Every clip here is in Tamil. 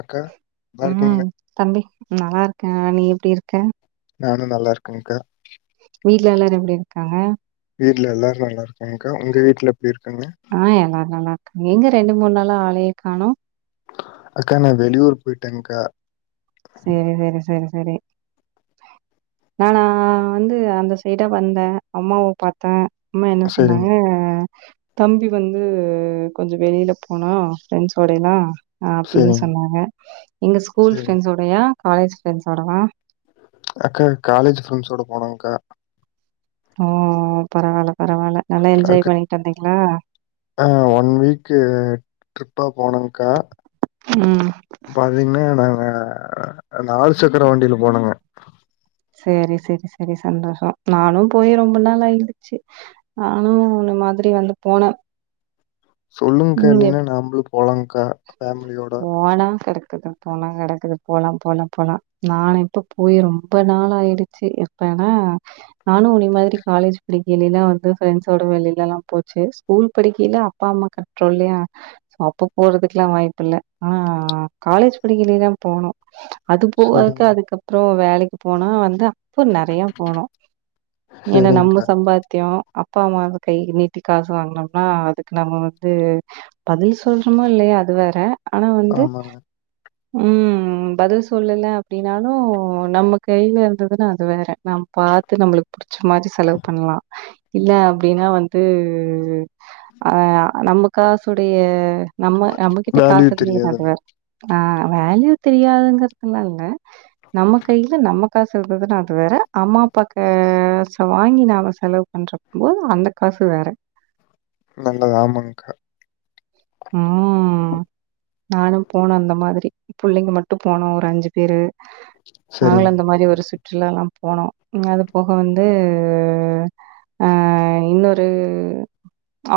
அக்கா நல்லா ம் இருக்கீங்களா தம்பி நல்லாருக்கே நீ எப்டி இருக்க நானு நல்லா இருக்கேங்க்கா வீட்ல எல்லரு எப்டி இருக்காங்க வீட்ல எல்லாரு நல்லா இருக்காங்கக்கா உங்க வீட்ல எப்டி இருக்காங்க ஆ எல்லாரு நல்லா இருக்காங்க எங்க ரெண்டு மூண் நாளா ஆளயே காணோ அக்கா நா வெளியூரு போயிட்டேங்க்கா செரி செரி செரி செரி நானா வந்து அந்த சைடா வந்த அம்மாவ பாத்த அம்மா என்ன சொன்னாங்க செரிங்க தம்பி வந்து கொஞ்சோ வெளில போனா ஃப்ரெண்ட்ஸோடய்லா அப்டின் செரிங்க சொன்னாங்க எங்க ஸ்கூல் செரிங்க ஃப்ரெண்ட்ஸோடயா காலேஜ் ஃப்ரெண்ட்ஸ்ஸோடவா அக்கா காலேஜ் ஃப்ரெண்ட்ஸோட போனோங்க்கா ஆ ஆ பரவால்ல பரவால்ல நல்லா என்ஜாய் அக் பண்ணிட்டு வந்தீங்ளா ஆ ஓன் வீக்கு ட்ரிப்பா போனோம்க்கா ம் பாத்தீங்கன்னா நாங்க நாலு சக்கர வண்டில போனங்க சேரி செரி செரி சந்தோஷோ நானு போய் ரொம்ப நாள் ஆயிடுச்சி நானு உன்ன மாதிரி வந்து போன சொல்லுங்க்கா இல்லைன்னா நாம்ப்ளு போலாங்க்கா ஃபேமிலியோட போனா கரெக்ட்டு தா போனா கெடக்குது போலா போலா போலா நானு இப்ப போய் ரொம்ப நாளா ஆயிடுச்சு எப்பனா நானு உன்ன மாதிரி காலேஜ் படிக்கைல்லைய்ல வந்து ஃப்ரெண்ட்ஸோட வெளிலல்லா போச்சு ஸ்கூல் படிக்கைல அப்பா அம்மா கண்ட்ரோல்லயா அப்ப போறதுக்லா வாய்ப்பு இல்ல ஆனா காலேஜ் படிக்கைலீயே தா போனோ அது போவாக்கு செரிங்க அதுக்கப்றோ வேலைக்கு போனோ வந்தோ அப்போ நெறைய போனோ ஏன்னா நம்ம செரிங்க்கா சம்பாத்யோ அப் ப்பா அம்மா வந்து கை நீட்டி காசு வாங்கனோம்னா அதுக்கு நம்ம வந்து பதில் சொல் சின்னல்ல அது வேற ஆனா வந்து ஆமாங்க ம் ம் பதில் சொல்லல அப்டின்னாலு நம்ம கையில இருந்ததுன்னா அது வேற நம் பாத்து நம்புளுக் புடிச்ச மாதி செலவு பண்லா இல்ல அப்டினா வந்து அ நம்ம காசுடைய நம்ம நம்மகிட்ட வேல்யூ காசு இக்கும்மோ அது தெரியாதுங்க வேற ஆ வேல்யூ தெரியாதுங்கறதுலா இல்ல நம்ம கைல நம்ம காசு இருந்ததுனா அது வேற அம்மா அப்பாக் கேச வாங்கி நாம செலவுப் அன்றக்கும்போது அந்தக் காசு வேற நல்லத ஆமாங்க்கா ம் நானும் போனே அந்த மாதிரி புள்ளைங்க மட்டும் போனோ ஒரு அஞ்சி பேரு நாங்களு செரிங்க அந்த மாரி ஒரு சுற் ற்றுலாலாம் போனோ ம் அதுப் போக வந்து அ இன்னொரு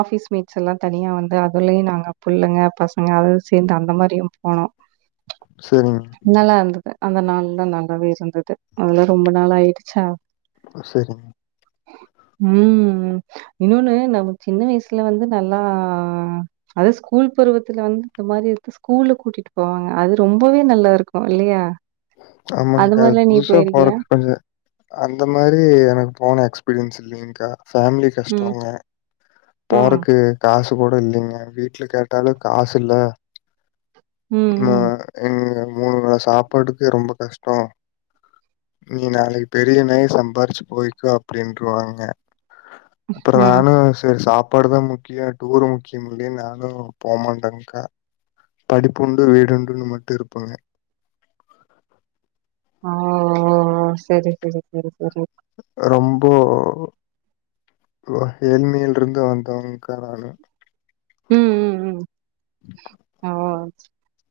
ஆஃபிஸ் மீட்ஸ் எல்லா தனியா வந்து அதுலயு நாங் ங்ப் புள்ளுங்க பசங்க அதது சேந்து அந்த மாரியும் போனோ செரிங்க நல்லா இருந்தது அந்த நாள்லா நல்லாவே இருந்தது அதெல்லா ரொம்ப நாள் ஆயிடுச்சா ம் செரிங்க [inaudible] ம் இன்னொன்னு நம்ம சின்ன வயசுல வந்து நல்லா அது ஸ்கூல் பருவத்துல வந்து இந்த மாரி எட்த்துக் ஸ்கூல்ல கூட்டிட்டு போவாங்க அது ரொம்பவே நல்லா இருக்கும் இல்லையா அது ஆமாங்க்கா மாரிலாம் நீ புதுசா போயிருக்கியா? போறக் கொஞ்ச அந்த மாரி எனக்கு போன எக்ஸ்பீரியன்ஸ் இல்லிங்க்கா ஃபேம்லிப் ம். கஷ்டோங்க ம். போறக்கு காசு கூட இல்லிங்க வீட்ல கேட்டாலு காசு இல்ல ம். மு ம். எங்க மூனு வேள சாப்பாடுக்கே ரொம்ப கஷ்டோ நீ நாளைகு பெரியனாயி சம்பாரிச்சு போய்க்கோ அப்டின்ருவாங்க அப்பறோ ம். நானு செரி சாப்பாடுதா முக் க்கியா டூரு முக்கியமில்லேன் நானு போமாட்டேங்க்கா படிப்புண்டு வீடுண்டுனு மட்டு இருப்பங்க ஓ ஓ ஓ ஓ ஓ செரி செரி செரி செரி ரொம்போ வுவா ஏழ்மைல்ருந்து வந்தவங்க்கா நானு ம் ம் ம் ஓ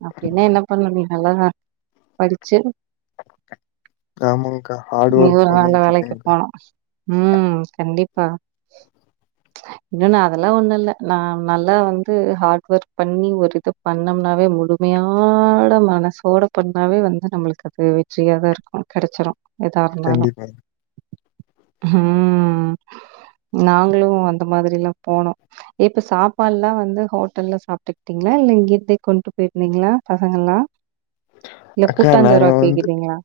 அப்டினா என்னப் பண்ணு நீ நல்லகா படிச்சு கா ஆமாங்க்கா ஆ நீ ஒரு நல்ல வேலைக்குப் போனோ ம் கண்டிப்பா இன்னு நா அதெல்லா ஒன்னுல்ல நா நல்லா வந்து ஹார்ட்ஒர்க் பண்ணி ஒரு இதுப் பண்ணோம்னாவே முழுமையாட மனசோட பண்ணாவே வந்து நம்மளுக்கு அது வெ ற்றியாதா இருக்கு கெடச்சிரு எதா இருந்தாலு கண்டிப்பாங்க. ம் நாங்ளு அந்த மாதிரில்லாம் போனோ இப்ப சாப்பால்லா வந்து ஹோட்டல்ல சாப்டுக்ட்டீங்ளா இல்ல இங்கத்தே கொண்டு போயிருந்தீங்ளா பசங்கள்லா இல்லக் அக்கா கூட்டாஞ்சோறு நாங்க வந்து ஆக்கிகிட்டீங்ளா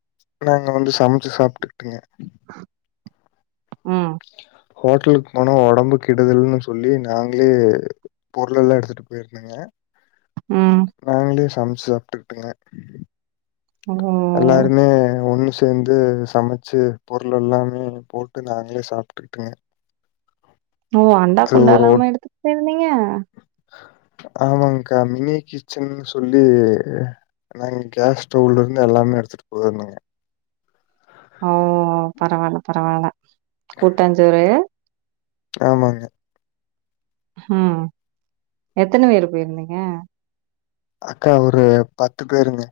நாங்க வந்து சமச்சு சாப்ட்டுக்டங்க ம் ஹோட்டலுக் போன ஒடம்பு கெடுதல்னு நாங்ளே பொருள் எல்லா எடுத்துட்டு போயிருந்தங்க ம் நாங்ளே சமச்சு சாப்ட்டுக்டங்க ஓ எல்லாருமே ஒன்னுச சேந்து சமச்சு பொருள் எல்லாமே போட்டு நாங்ளே சாப்ட்டுக்டங்க ஓ அண்டா ஒரு குண்டாலாம ஒட் எடுத்துட் போயிந்தீங்க ஆமாங்க்கா மினி கிச்சன்னு சொல்லி நாங்க கேஸ் ஸ்டவ்வுலருந்து எல்லாமே எடுத்துட்டு போயிருந்தங்க ஓ பரவால பரவால்ல கூட்டாஞ்சோறே ஆமாங்க ம் எத்தன பேரு போயிருந்தீங்க அக்கா ஒரு பத்து பேருங்க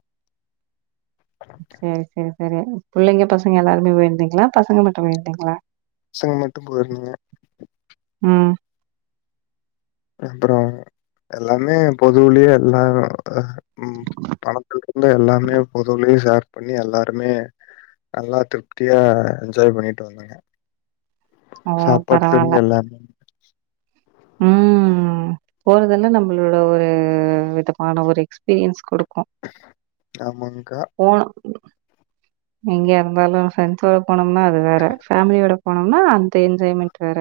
சேர் சேர் சரி புள்ளைங்க பசங்க எல்லாருமே போயிருந்தீங்களா பசங்க மட்டு போயிருந்தீங்களா பசங்க மட்டு போயிருந்தங்க ம் அப்பறோ எல்லாமே பொதுவுலயே எல்லா ஹ ம் பணத்துல இருந்து எல்லாமே பொதுவலயு ஷேர் பண்ணி எல்லாருமே நல்லா திருப்தியா என்ஜாய் பண்ணிட்டு வந்தங்க ஓ சாப்பாட்ல பரவால்ல ந்து எல்லாமே ம் ம் போறதல்லா நம்பளோட ஒரு விதமான ஒரு எக்ஸ்பீரியன்ஸ் கொடுக்கு ஆமாங்க்கா போனு எங்கயா இருந்தாலு ஃப்ரெண்ட்ஸோட போனோம்னா அது வேற ஃபேமிலியோட போனோம்னா அந்த என்ஜாய்மெண்ட் வேற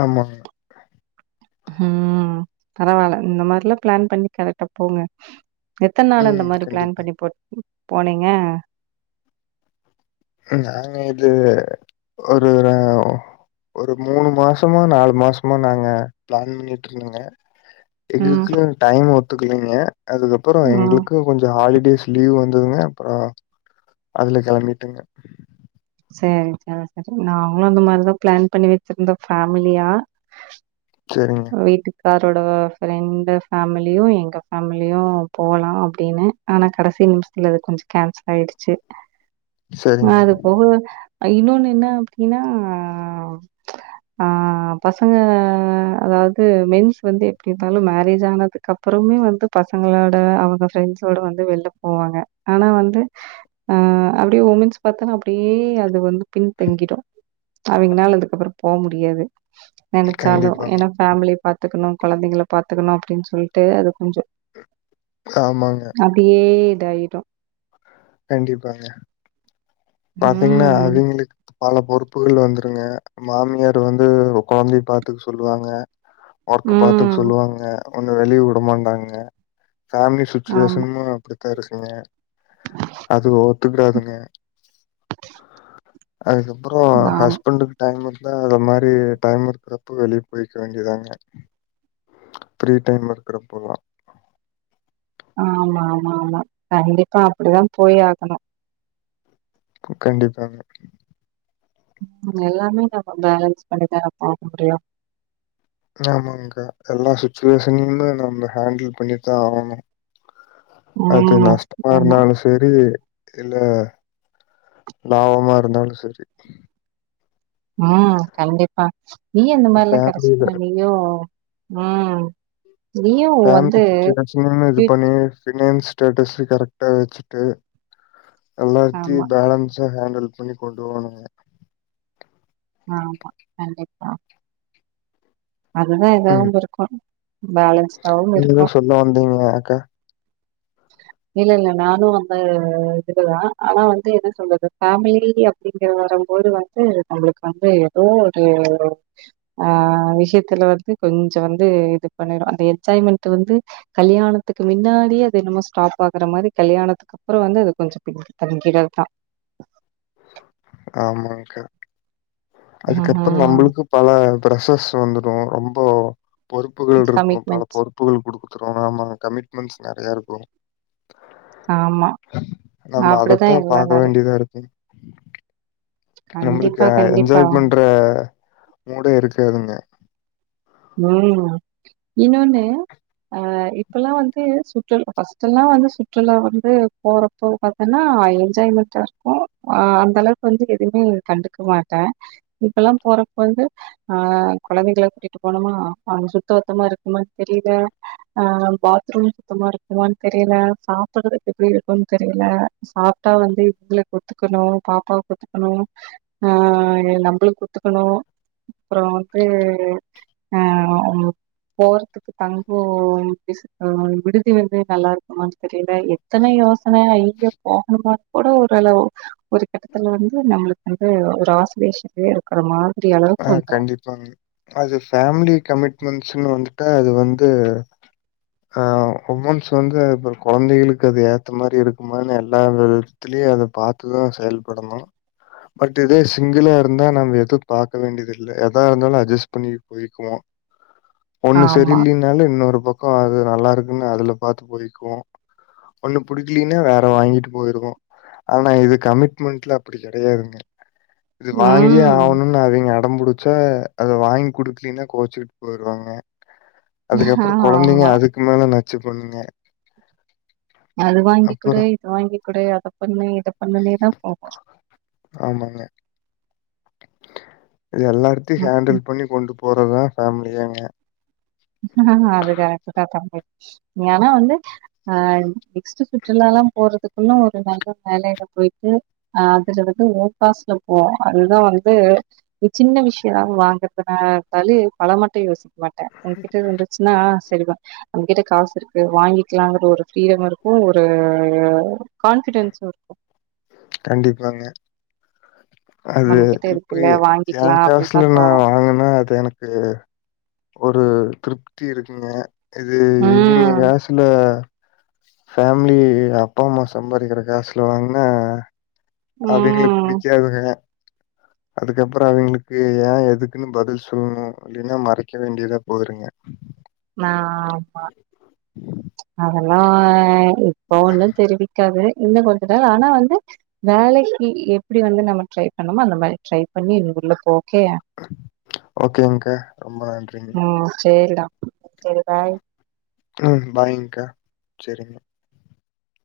ஆமா ம் பரவால்ல இந்த மாரிலா பிளான் பண்ணி கரெக்டா போங்க எத்தன் நாளு அந்த ம். மாரி பிளான் கண்டிப்பா. போ போனீங்க நாங்க இது ஒரு ஆ ஒரு மூனு மாசமா நாலு மாசமா நாங்க பிளான் பண்ணிட்ருந்தங்க ம், எங்களுக்குனு டைம் ஒத்துக்கலீங்க அதுக்கப்புறோ ம். எங்களுக்கு கொஞ்ச ஹாலிடேஸ் லீவ் வந்ததுங்க அப்புறோ அதுல கிளம்பிட்டங்க சேரி [inaudible] அதுக்கப்பறம் நாங்களு அந்த மாரிதா பிளான் பண்ணி வச்சிருந்தோ ஃபேமிலியா சேரிங்க வீட்டுக்காரோட ஃப்ரெண்டு ஃபேமிலியு எங்க ஃபேமிலியு போலா அப்டின்னு ஆனா கடைசி நிமிஷத்துல அது கொஞ்ச கேன்சல் ஆயிடுச்சு சரிங்க அது போக இன்னொன்னு என்ன அப்டின்னா ஆ பசங்க அதாவது மென்ஸ் வந்து எப்படி இருந்தாலும் மேரேஜ் ஆனது கப்புறமே வந்து பசங்களோட அவங்க ஃப்ரெண்ட்ஸோட வந்து வெள்ள போவாங்க ஆனா வந்து ஆ அப்படியே உமென்ஸ் பாத்தா ப்படியே அது வந்து பின்தங்கிடு அவிங்னால அது கப்பறோ போ முடியாது நெனைச்சாலு கண்டிப்பாங்க. ஏன்னா ஃபேமிலிய பாத்துக்கணு கொழந்தைங்கல பாத்துக்கணு அப்படின் சொல்ட்டு அது கொஞ்சோ ஆமாங்க அப்டியே இதாயிடு கண்டிப்பாங்க பாத்தீங்கன்னா ம். அவிங்களுக்கு பல பொறுப்புகள் வந்துருங்க மாமியாரு வந்து கொழந்தை பாத்துக் சொல்லுவாங்க ஒர்க்கு பாத்துக் ம். சொல்லுவாங்க ஒன்னு வெளிய உடமாட்டாங்க ஃபேமிலி ஆமா. சுச்சுவேஷன்மு அப்படித்தா இருக்குங்க அது ஒத்துக்கடாதுங்க அதுக்கப்புறோ ஆமா. ஹஸ்பண்டு டைம் இருந்தா அது மாரி டைம் இருக்கிறப்போ வெளியே போய்க்க வேண்டிதாங்க ஃப்ரீ டைம்ல இருக்கறப்பலா ஆமா ஆமா ஆமா கண்டிப்பா அப்படிதா போய் ஆகணு கண்டிப்பாங்க எல்லாமே நம்ம பேலன்ஸ் பண்ணிதானே போ முடியு ஆமாங்கா எல்லா சுச்சுவேஷன்மு நம்ம ஹேண்டில் பண்ணித்தா ஆகணு அது ம். நஷ்டமா ஆமா. இருந்தாலு செரி இல்ல லாபமா இருந்தாலு செரி ம் கண்டிப்பா நீ அந்த மாரிலா [unintelligible] ஃபேமிலில வேண்டிது ம் நீயும் வந்து ஃபேமிலி சிட்டுவேஷனுமு இது ஸ்வீட் பண்ணி ஃப்னான்ஸ் ஸ்டேட்டஸ் கரெக்டா வெச்சுட்டு எல்லாத்தையு ஆமா, பேலன்ஸா ஹேண்டல் பண்ணி கொண்டு போனாங்க ஆமா கண்டிப்பா அதுதா ம் இதாவுமிருக்கு பேலன்ஸ்டாவுமிருக்கு ல்லா வந்தீங்க ஏக்கா இல்லல்ல நானு வந்து இதுக்குதா ஆனா வந்து என்ன சொல்றது ஃபேமிலி அப்டிங்கற வரம் போது வ த்து நம்மளுக்கு வந்து எதோ ஒரு ஆ விஷயத்துல வந்து கொஞ்ச வந்து இது பண்ணிரு அந்த என்ஜாய்மெண்ட் வந்து கல்யாணத்துக்கு மின்னாடியே அது என்னமோ ஸ்டாப் ஆகுற மாரி கல்யாணத்துக்கப்றோ வந்தது கொஞ்ச [unintelligible] தங்கிடத் தா ஆமாங்க்கா அதுக்கப்பற ம்ஹ்ம். நம்மளுக்கு பல பிரசர்ஸ் வந்துரு ரொம்போ பொறுப்புகள்ட்ருக்கு பல கமிட்மெண்ட்ஸ். பொறுப் புள்ளைளுக் குடுத்துறோனு ஆமா கமிட்மெண்ட்ஸ் நெறையா இருக்கோணு ஆமா. நம்ம அப்படிதான் அதத்தா எல்லாம் பாக்க இரு வேண்டியதா இருக்குங் கண்டிப்பா, நம்மளுக்கு கண்டிப்பா. என்ஜாய் பண்ற மூடே இருக்காதுங்க ம் இன்னோன்னு அ இப்பெல்லா வந்து சுற்ற ஃபஸ்ட்டெல்லா வந்து சுற்றுலா வந்து போறப் போ பாத்தன்னா என்ஜாய்மெண்டா இருக்கு அ அந்தளவுக்கு வந்து எதுமே கண்டுக்க மாட்டே இப்பெல்லா போறப்போ வந்து அ கொழந்தைகள கூட்டி ட்டு போனமா அங்க சுத்த பத்தமா இருக்குமான் தெரியில அ பாத்ரூம் சுத்தமா இருக்குமான்னு தெரியில சாப்பறதுக்கு எப்டி இருக்குன் தெரியில சாப்டா வந்து இவுங்களுக்கு ஒத்துக்கணு பாப்பாவ்க்கு ஒத்துக்கணு அ நம்பளுக் ஒத்துக்கணு அப்றோ வந்து அ போறதுக்கு தங்கோ எப்டி அ விடுதி வந்து நல்லா இருக்குமான் தெரியில எத்தன யோசன எங்க போகணுமா கூட ஓரளவு ஒரு கட்டத்துல வந்து நம்மளுக்கு வந்து ஒரு ஆசுவேஷேன்லே இருக் கற மாரி ஆ அளவுக்கு வந்ரு [unintelligible] அது ஃபேமிலி கமிட்மெண்ட்ஸுனு வந்துட்டா அது வந்து அ வுமன்ஸ் வந்து இப்ப கொழந்தைகளுக்கு அது ஏத்த மாரி இருக்குமானு எல்லா வித திலியு அத பாத்துதா செயல்படணு பட் இதே சிங்களா இருந்தா நம்ம எது பாக்க வேண்டியதில்ல எதா இருந்தாலு அட்ஜஸ் பண்ணி போய்க்குவோ ஒன்னு ஆமா சரியில்லின் னாலு இன்னோரு பக்கோ அது நல்லா இருக்குன் அதுல பாத்து போய்க்குவோ ஒண்ணு புடிக்கலினா வேற வாங்கிட்டு போயிருவோ ஆனா இது கமிட்மெண்ட்ல அப்டி கெடையாதுங்க இது வாங்கியே ம் ஆவுணுன்னு அவிங் க அடம் புடிச்சா அத வாங்கி குடுக்லின்னா கோவ்ச்சிட் போய்ருவாங்க ஆ அதுக்கப்றோ கொழந்தைங்க ஆமா அதுக்கு மேல நச்சு பண்ணுங்க அது வாங்கி குடு அப்புறம் இது வாங்கி குடு அத பண்ணு இத பண்ணுனேதா போகு ஆமாங்க இது எல்லார்டையு ஹேண்டில் பண்ணி கொண்டு போறத் தா ஃபேமிலியேங்க அது கரெட்டு தா தம்பி ஆனா வந்து அ நெக்ஸ்ட்டு சுற்றுலாலா போறதுக்குள்ள ஒரு நல்ல வேலைல போய்ட்டு அ அதுல வந்து ஓ காசுல போ அதுதா வந்து சின்ன விஷயோ வாங்கறதுன இருந்தாலே பல மாட்டு யோசிக்க மாட்டே உன்கிட்ட இருந்து ச்சுன்னா சரி தா ஒங்கிட்ட காசு இருக்கு வாங்கிக்கலாங்கற ஒரு ப்ரீடம் இருக்கு ஒரு கான்பிடென்ஸு இருக்கு கண்டிப்பாங்க அது நம்ம கிட்ட இப்ப இருக்குல்ல எ வாங்கிக்கலா அப்டின்னுதா காசுல நா தோணு வாங்குனா அது எனக்கு கு‌ ஒரு திருப்தி இருக்குங்க இதே இவிங்க ம் காசுல ஃபேமிலி அப்பா அம்மா சம்பாதிக்கிற காசுல வாங்குனா அவிங்களுக்கு ம் புடிக்காதுங்க [inaudible] அதுக்கப்புறோ அவிங்களுக்கு ஏ எதுக்குன் பதில் சொல்னு இல்லைனா மறைக்க வேண்டியதா‌ போயிருங்க [inaudible] ஆமா அதெல்லா இப்ப ஒன்னு தெரிவிக் க்காது இன்னு கொஞ்ச நேரா ஆனா வந்து வேலைக்கு எப்டி வந்து நம்ம ட்ரை பண்ணோமோ அந்த மாரி ட்ரை பண்ணி உள்ள போக‌ ஓகேயா ஓகேங்க்கா ரொம்ப நன்றி ம் சேரிடா சேரி பாய் ம் பாய்ங்க்கா செரி